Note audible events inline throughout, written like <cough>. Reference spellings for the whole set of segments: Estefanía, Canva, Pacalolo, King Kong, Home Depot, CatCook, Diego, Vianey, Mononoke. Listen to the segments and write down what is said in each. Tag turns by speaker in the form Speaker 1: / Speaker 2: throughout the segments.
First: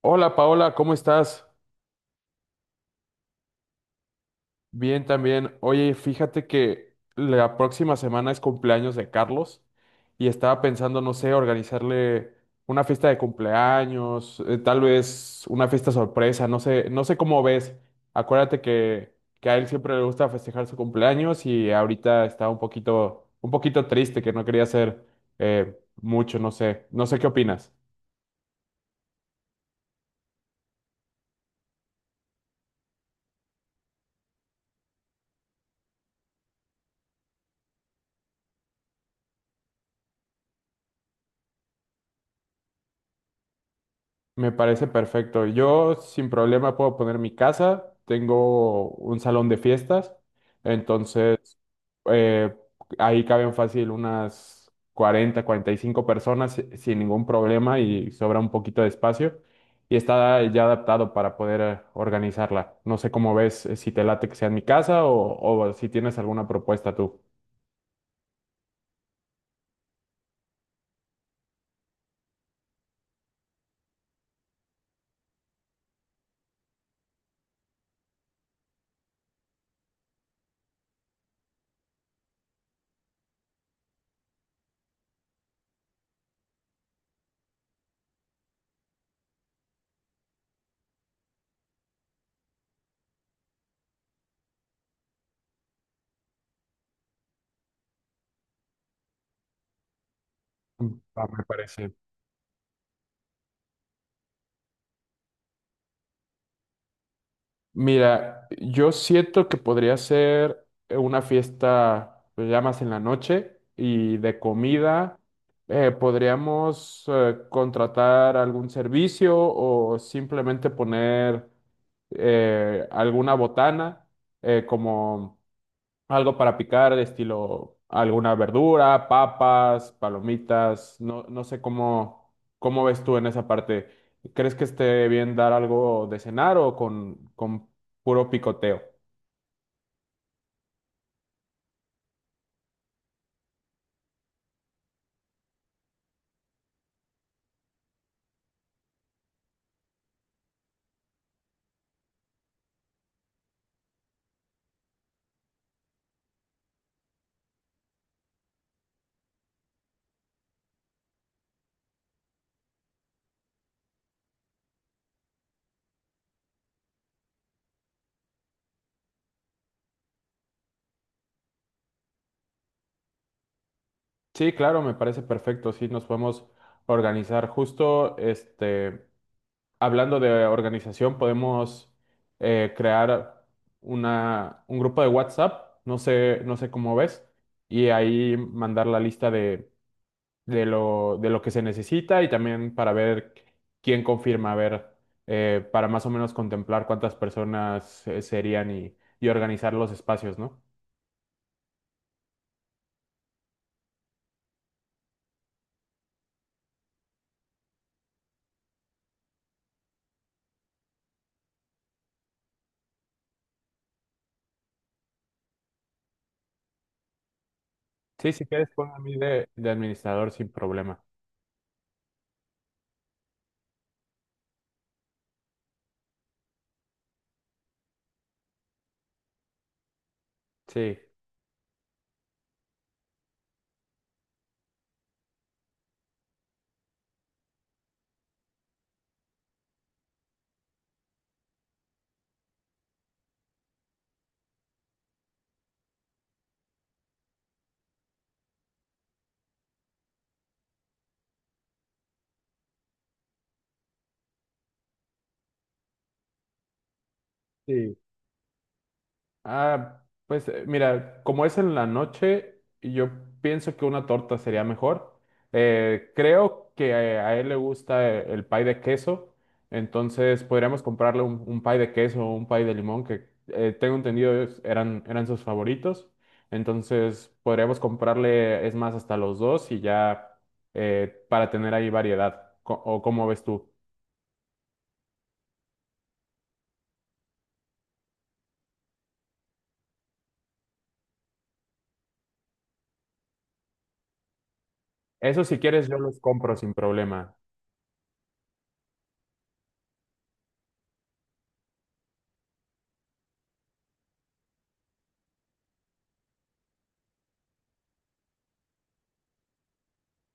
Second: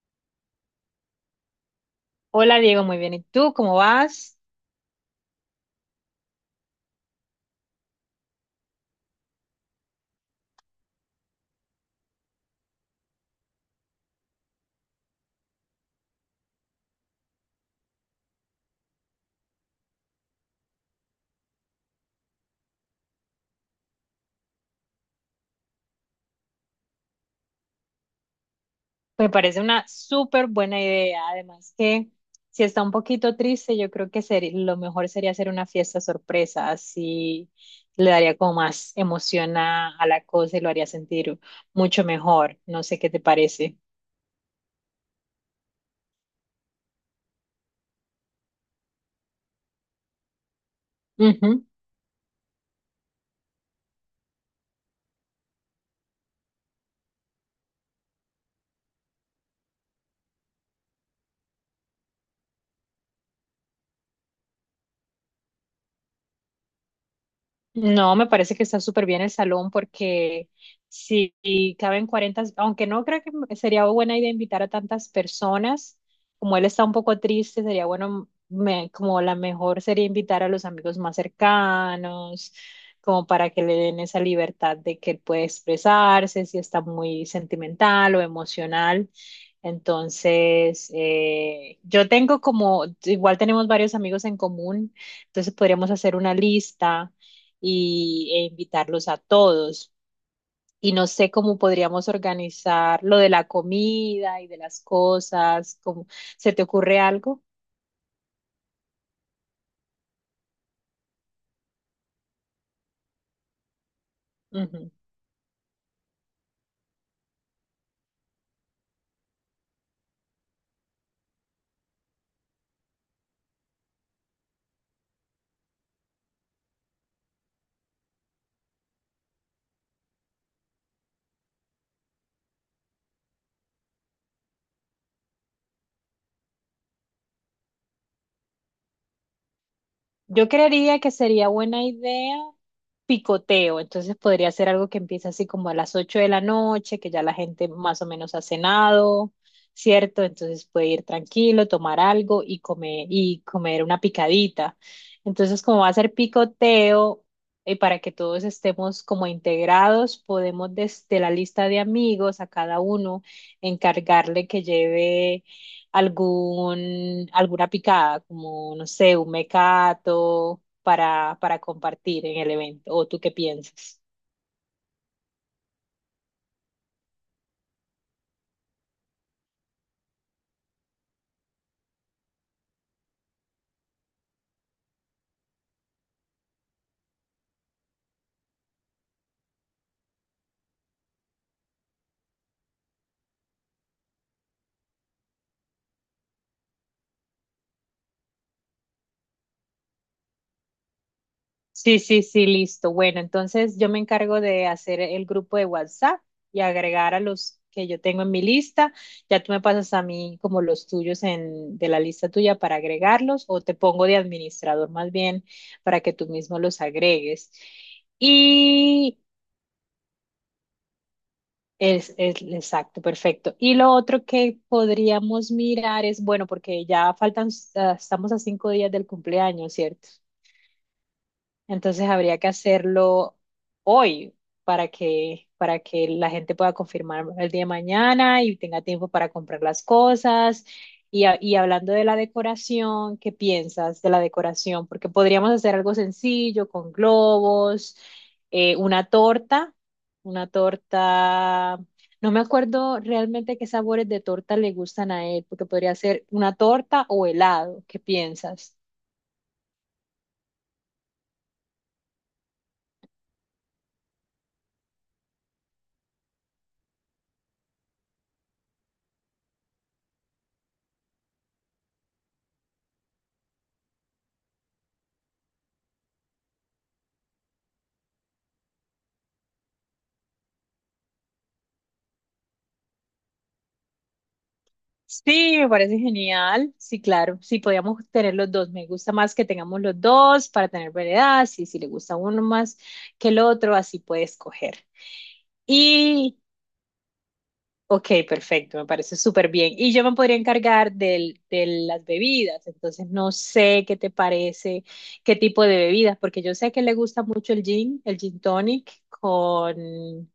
Speaker 1: Hola Paola, ¿cómo estás?
Speaker 2: Hola Diego, muy bien. ¿Y tú cómo vas?
Speaker 1: Bien también. Oye, fíjate que la próxima semana es cumpleaños de Carlos y estaba pensando, no sé, organizarle una fiesta de cumpleaños, tal vez una fiesta sorpresa, no sé, no sé cómo ves. Acuérdate que a él siempre le gusta festejar su cumpleaños y ahorita está un poquito triste que no quería hacer mucho, no sé, no sé qué opinas.
Speaker 2: Me parece una súper buena idea. Además que si está un poquito triste, yo creo que lo mejor sería hacer una fiesta sorpresa. Así le daría como más emoción a la cosa y lo haría sentir mucho mejor. No sé qué te parece.
Speaker 1: Me parece perfecto. Yo sin problema puedo poner mi casa. Tengo un salón de fiestas. Entonces, eh, ahí caben fácil unas 40 45 personas sin ningún problema y sobra un poquito de espacio. Y está ya adaptado para poder organizarla. No sé cómo ves, si te late que sea en mi casa o si tienes alguna propuesta tú.
Speaker 2: No, me parece que está súper bien el salón porque si caben 40, aunque no creo que sería buena idea invitar a tantas personas, como él está un poco triste, sería bueno, como la mejor sería invitar a los amigos más cercanos, como para que le den esa libertad de que él puede expresarse, si está muy sentimental o emocional. Entonces, yo tengo como, igual tenemos varios amigos en común, entonces podríamos hacer una lista e invitarlos a todos. Y
Speaker 1: Mm,
Speaker 2: no
Speaker 1: ah,
Speaker 2: sé
Speaker 1: me
Speaker 2: cómo
Speaker 1: parece.
Speaker 2: podríamos organizar lo de la comida y de las cosas, ¿cómo? ¿Se te ocurre algo?
Speaker 1: Mira, yo siento que podría ser una fiesta pues, ya más en la noche y de
Speaker 2: Ujú.
Speaker 1: comida. Podríamos contratar algún servicio o simplemente poner alguna botana como algo para picar, estilo alguna verdura, papas, palomitas, no, no sé cómo, ves tú en esa parte. ¿Crees que esté bien dar algo de cenar o con puro picoteo?
Speaker 2: Yo creería que sería buena idea picoteo, entonces podría ser algo que empiece así como a las 8 de la noche, que ya la gente más o menos ha cenado, ¿cierto? Entonces puede ir tranquilo, tomar algo y comer una picadita. Entonces, como va a ser picoteo, y para que todos estemos como integrados, podemos desde la lista de amigos a cada uno encargarle que lleve algún, alguna picada, como, no sé, un mecato para compartir en el evento. ¿O tú qué piensas?
Speaker 1: Sí, claro, me parece perfecto. Sí, nos podemos organizar. Justo, hablando de organización, podemos crear una, un grupo de WhatsApp, no sé, no sé cómo ves, y ahí mandar la lista de lo, de lo que se necesita y también para ver quién confirma, a ver, para más o menos contemplar cuántas personas serían y organizar los espacios, ¿no?
Speaker 2: Sí, sí, sí, listo. Bueno, entonces yo me encargo de hacer el grupo de WhatsApp y agregar a los que yo tengo en mi lista. Ya tú me pasas a mí como los tuyos en, de la lista tuya para agregarlos o te pongo de administrador más bien para que tú mismo los agregues.
Speaker 1: Sí, si quieres, ponme a mí de, administrador sin problema.
Speaker 2: Es exacto, perfecto. Y lo otro que podríamos mirar es, bueno, porque ya faltan, estamos a 5 días del cumpleaños, ¿cierto?
Speaker 1: Sí.
Speaker 2: Entonces habría que hacerlo hoy para que, la gente pueda confirmar el día de mañana y tenga tiempo para comprar las cosas. Y, y hablando de la decoración, ¿qué piensas de la decoración? Porque podríamos hacer algo sencillo con globos, una torta, una torta. No me acuerdo realmente qué sabores de torta le gustan a él, porque podría ser una torta o helado.
Speaker 1: Sí.
Speaker 2: ¿Qué piensas?
Speaker 1: Ah, pues mira, como es en la noche, yo pienso que una torta sería mejor. Creo que a, él le gusta el pie de queso, entonces podríamos comprarle un pie de queso o un pie de limón, que tengo entendido eran sus favoritos. Entonces podríamos comprarle, es más, hasta los dos y ya para tener ahí variedad. ¿O cómo ves tú?
Speaker 2: Sí, me parece genial. Sí, claro. Sí, podíamos tener los dos. Me gusta más que tengamos los dos para tener variedad. Sí, si le gusta uno más que el otro, así puede escoger.
Speaker 1: Eso si quieres yo los
Speaker 2: Y,
Speaker 1: compro sin problema,
Speaker 2: ok, perfecto. Me parece súper bien. Y yo me podría encargar del, de las bebidas. Entonces, no sé qué te parece, qué tipo de bebidas, porque yo sé que le gusta mucho el gin tonic con,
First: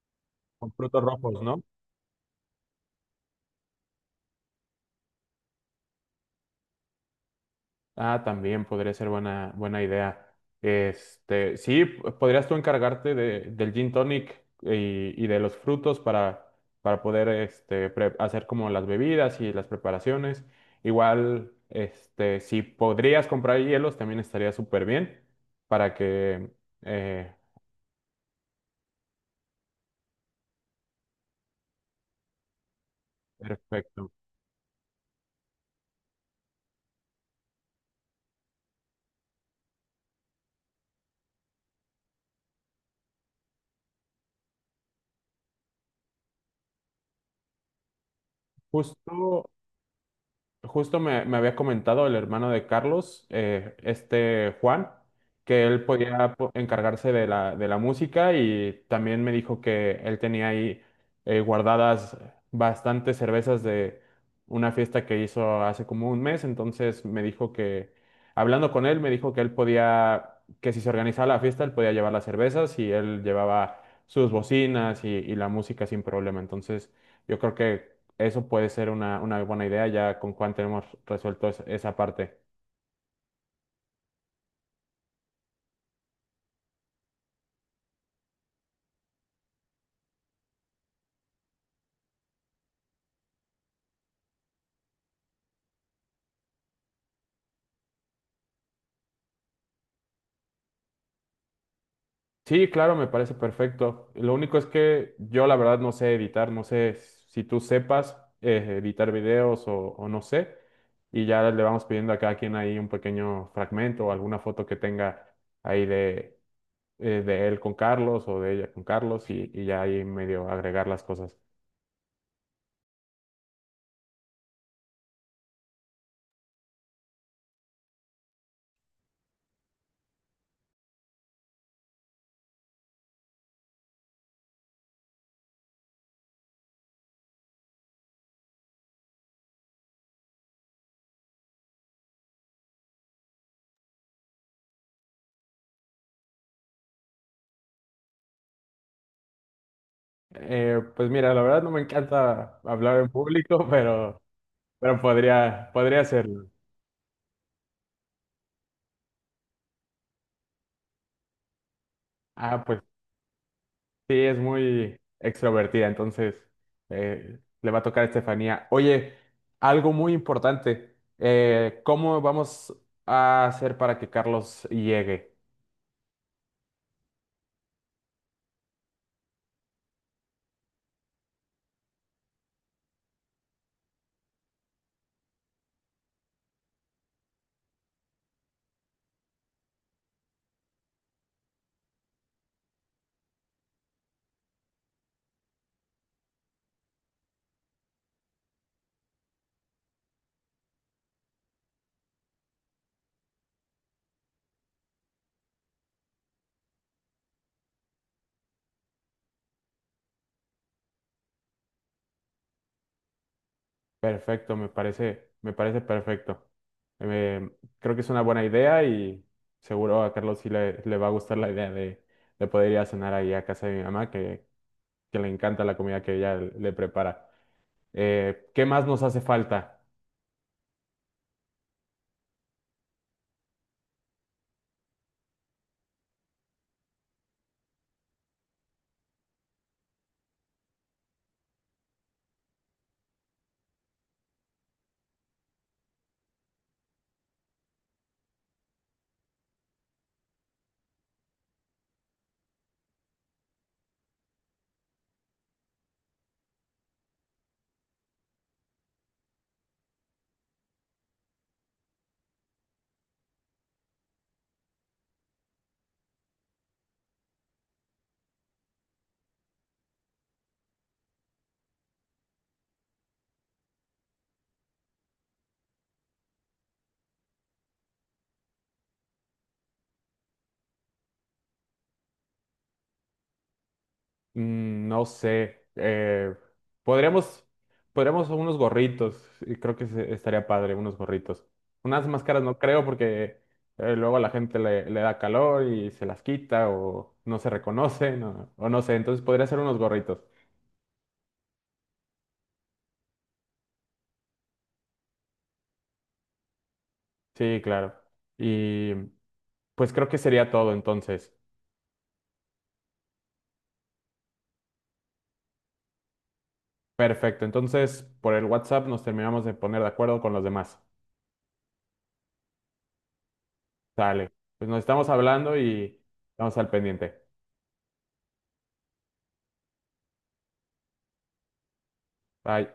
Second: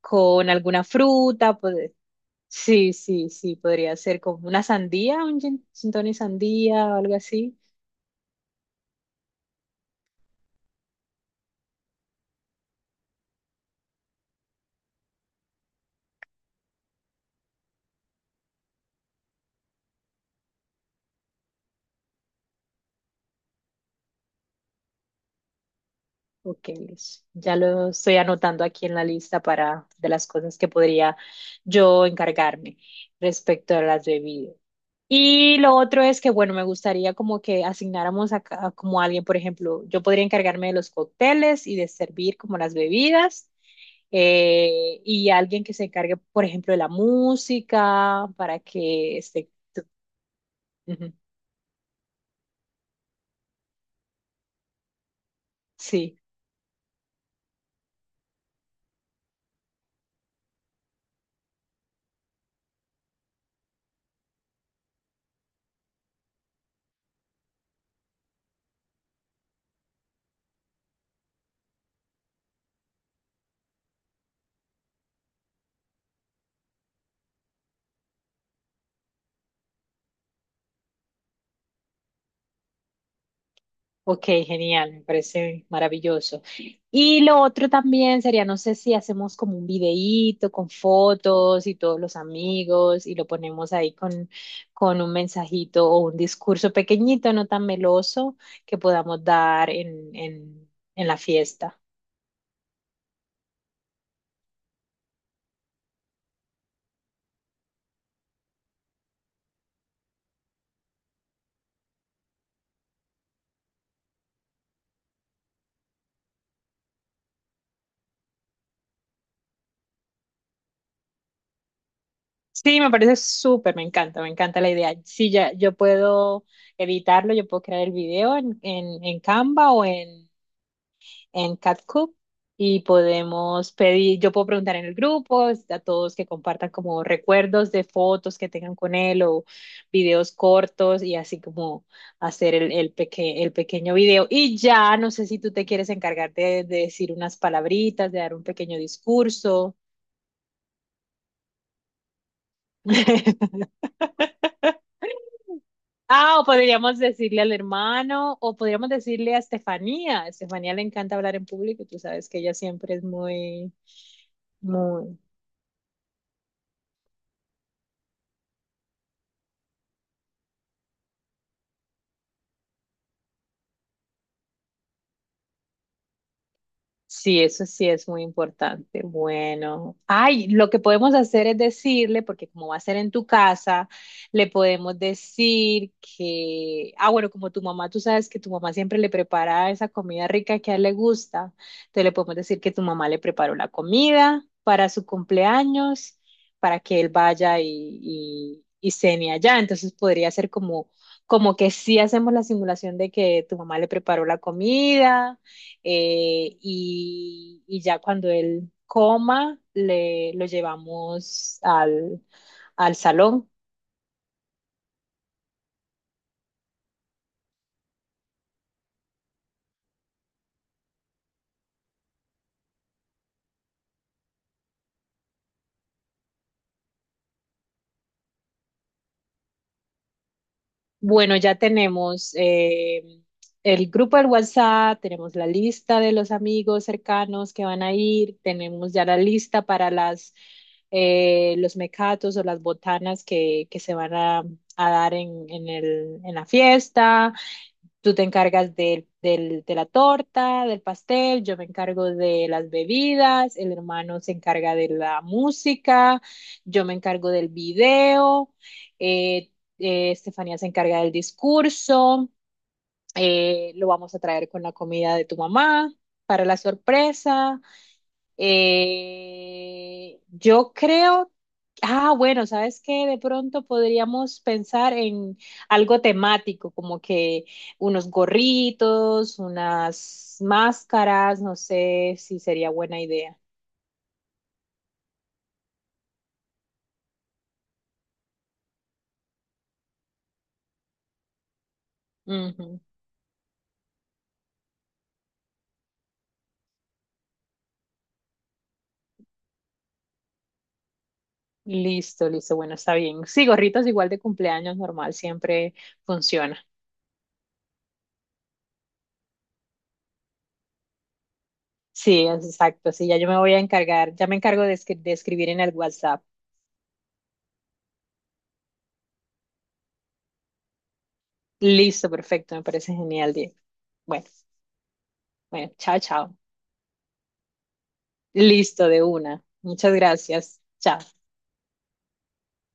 Speaker 2: con
Speaker 1: con
Speaker 2: alguna
Speaker 1: frutos rojos,
Speaker 2: fruta.
Speaker 1: ¿no?
Speaker 2: Pues, sí, sí, sí, podría ser como una sandía, un gin tonic sandía o algo así.
Speaker 1: Ah, también podría ser buena, buena idea. Sí, podrías tú encargarte de, del gin tonic y, de los frutos para poder hacer como las bebidas y las preparaciones. Igual, si podrías comprar hielos, también estaría súper bien para que.
Speaker 2: Ok, listo.
Speaker 1: eh,
Speaker 2: Ya lo estoy anotando aquí en la lista para de las cosas que podría yo encargarme respecto a las
Speaker 1: Perfecto.
Speaker 2: bebidas. Y lo otro es que, bueno, me gustaría como que asignáramos a, a como alguien, por ejemplo, yo podría encargarme de los cócteles y de servir como las bebidas, y alguien que se encargue, por ejemplo, de la música para que
Speaker 1: Justo
Speaker 2: esté.
Speaker 1: Justo
Speaker 2: Ujú,
Speaker 1: me, había comentado el hermano de Carlos, este Juan, que él
Speaker 2: sí.
Speaker 1: podía encargarse de la música y también me dijo que él tenía ahí guardadas bastantes cervezas de una fiesta que hizo hace como un mes. Entonces me dijo que, hablando con él, me dijo que él podía, que si se organizaba la fiesta, él podía llevar las cervezas y él llevaba sus bocinas y, la música sin problema. Entonces yo creo que eso puede ser una buena idea, ya con Juan tenemos resuelto esa parte.
Speaker 2: Ok, genial, me parece maravilloso. Y lo otro también sería, no sé si hacemos como un videíto con fotos y todos los amigos y lo ponemos ahí con un mensajito o un discurso pequeñito, no tan meloso, que podamos dar en, la fiesta.
Speaker 1: Sí, claro, me parece perfecto. Lo único es que yo la verdad no sé editar, no sé si tú sepas editar videos o, no sé. Y ya le vamos pidiendo a cada quien ahí un pequeño fragmento o alguna foto que tenga ahí de, él con Carlos o de ella con Carlos y ya ahí medio agregar las cosas.
Speaker 2: Sí, me parece súper, me encanta la idea. Sí, ya, yo puedo editarlo, yo puedo crear el video en Canva o en CatCook y podemos pedir, yo puedo preguntar en el grupo a todos que compartan como recuerdos de fotos que tengan con él o videos cortos y así como hacer el pequeño video. Y ya, no sé si tú te quieres encargar de decir unas palabritas, de dar un pequeño discurso.
Speaker 1: Pues mira, la verdad no me encanta hablar en público, <laughs> pero,
Speaker 2: <laughs>
Speaker 1: pero podría
Speaker 2: Ah, o
Speaker 1: hacerlo.
Speaker 2: podríamos decirle al hermano, o podríamos decirle a Estefanía. A Estefanía le encanta hablar en público, y tú sabes que ella
Speaker 1: Ah, pues.
Speaker 2: siempre es muy,
Speaker 1: Sí, es muy
Speaker 2: muy.
Speaker 1: extrovertida, entonces le va a tocar a Estefanía. Oye, algo muy importante, ¿cómo vamos a hacer para que Carlos llegue?
Speaker 2: Sí, eso sí es muy importante. Bueno, ay, lo que podemos hacer es decirle, porque como va a ser en tu casa, le podemos decir que, ah, bueno, como tu mamá, tú sabes que tu mamá siempre le prepara esa comida rica que a él le gusta, entonces le podemos decir que tu mamá le preparó la comida para su cumpleaños, para que él vaya y, y cene allá. Entonces podría ser como, como que sí hacemos la simulación de que tu mamá le preparó la comida, y ya cuando él coma, lo llevamos al salón.
Speaker 1: Perfecto, me parece perfecto. Eh, Creo que es una buena idea y seguro a Carlos sí le, va a gustar la idea de poder ir a cenar ahí a casa de mi mamá, que le encanta la comida que ella le prepara. ¿Qué más nos hace falta?
Speaker 2: Bueno, ya tenemos el grupo del WhatsApp, tenemos la lista de los amigos cercanos que van a ir, tenemos ya la lista para los mecatos o las botanas que se van a dar en la fiesta. Tú te encargas de la torta, del pastel, yo me encargo de las bebidas, el hermano se encarga de la música, yo me encargo del video, eh, Estefanía se encarga del discurso, lo vamos a traer con la comida de tu mamá para la sorpresa. Yo creo, bueno, ¿sabes qué? De pronto podríamos pensar en algo temático, como que unos gorritos, unas máscaras, no sé si sería buena idea.
Speaker 1: Mm, no sé. Podríamos, podríamos unos gorritos. Y creo que estaría padre, unos gorritos. Unas máscaras no
Speaker 2: Ujú.
Speaker 1: creo porque luego a la gente le, da calor y se las quita o no se reconocen o no sé. Entonces podría ser unos gorritos.
Speaker 2: Listo, listo, bueno, está bien. Sí, gorritos igual de cumpleaños normal, siempre funciona.
Speaker 1: Sí, claro. Y pues creo que sería todo entonces.
Speaker 2: Sí, es exacto, sí, ya yo me voy a encargar, ya me encargo de escribir en el WhatsApp.
Speaker 1: Perfecto. Entonces por el WhatsApp nos terminamos de poner de acuerdo con los demás.
Speaker 2: Listo, perfecto, me parece genial, Diego. Bueno,
Speaker 1: Sale. Pues nos estamos hablando
Speaker 2: bueno,
Speaker 1: y
Speaker 2: chao, chao.
Speaker 1: estamos al pendiente.
Speaker 2: Listo, de una. Muchas gracias. Chao.
Speaker 1: Bye.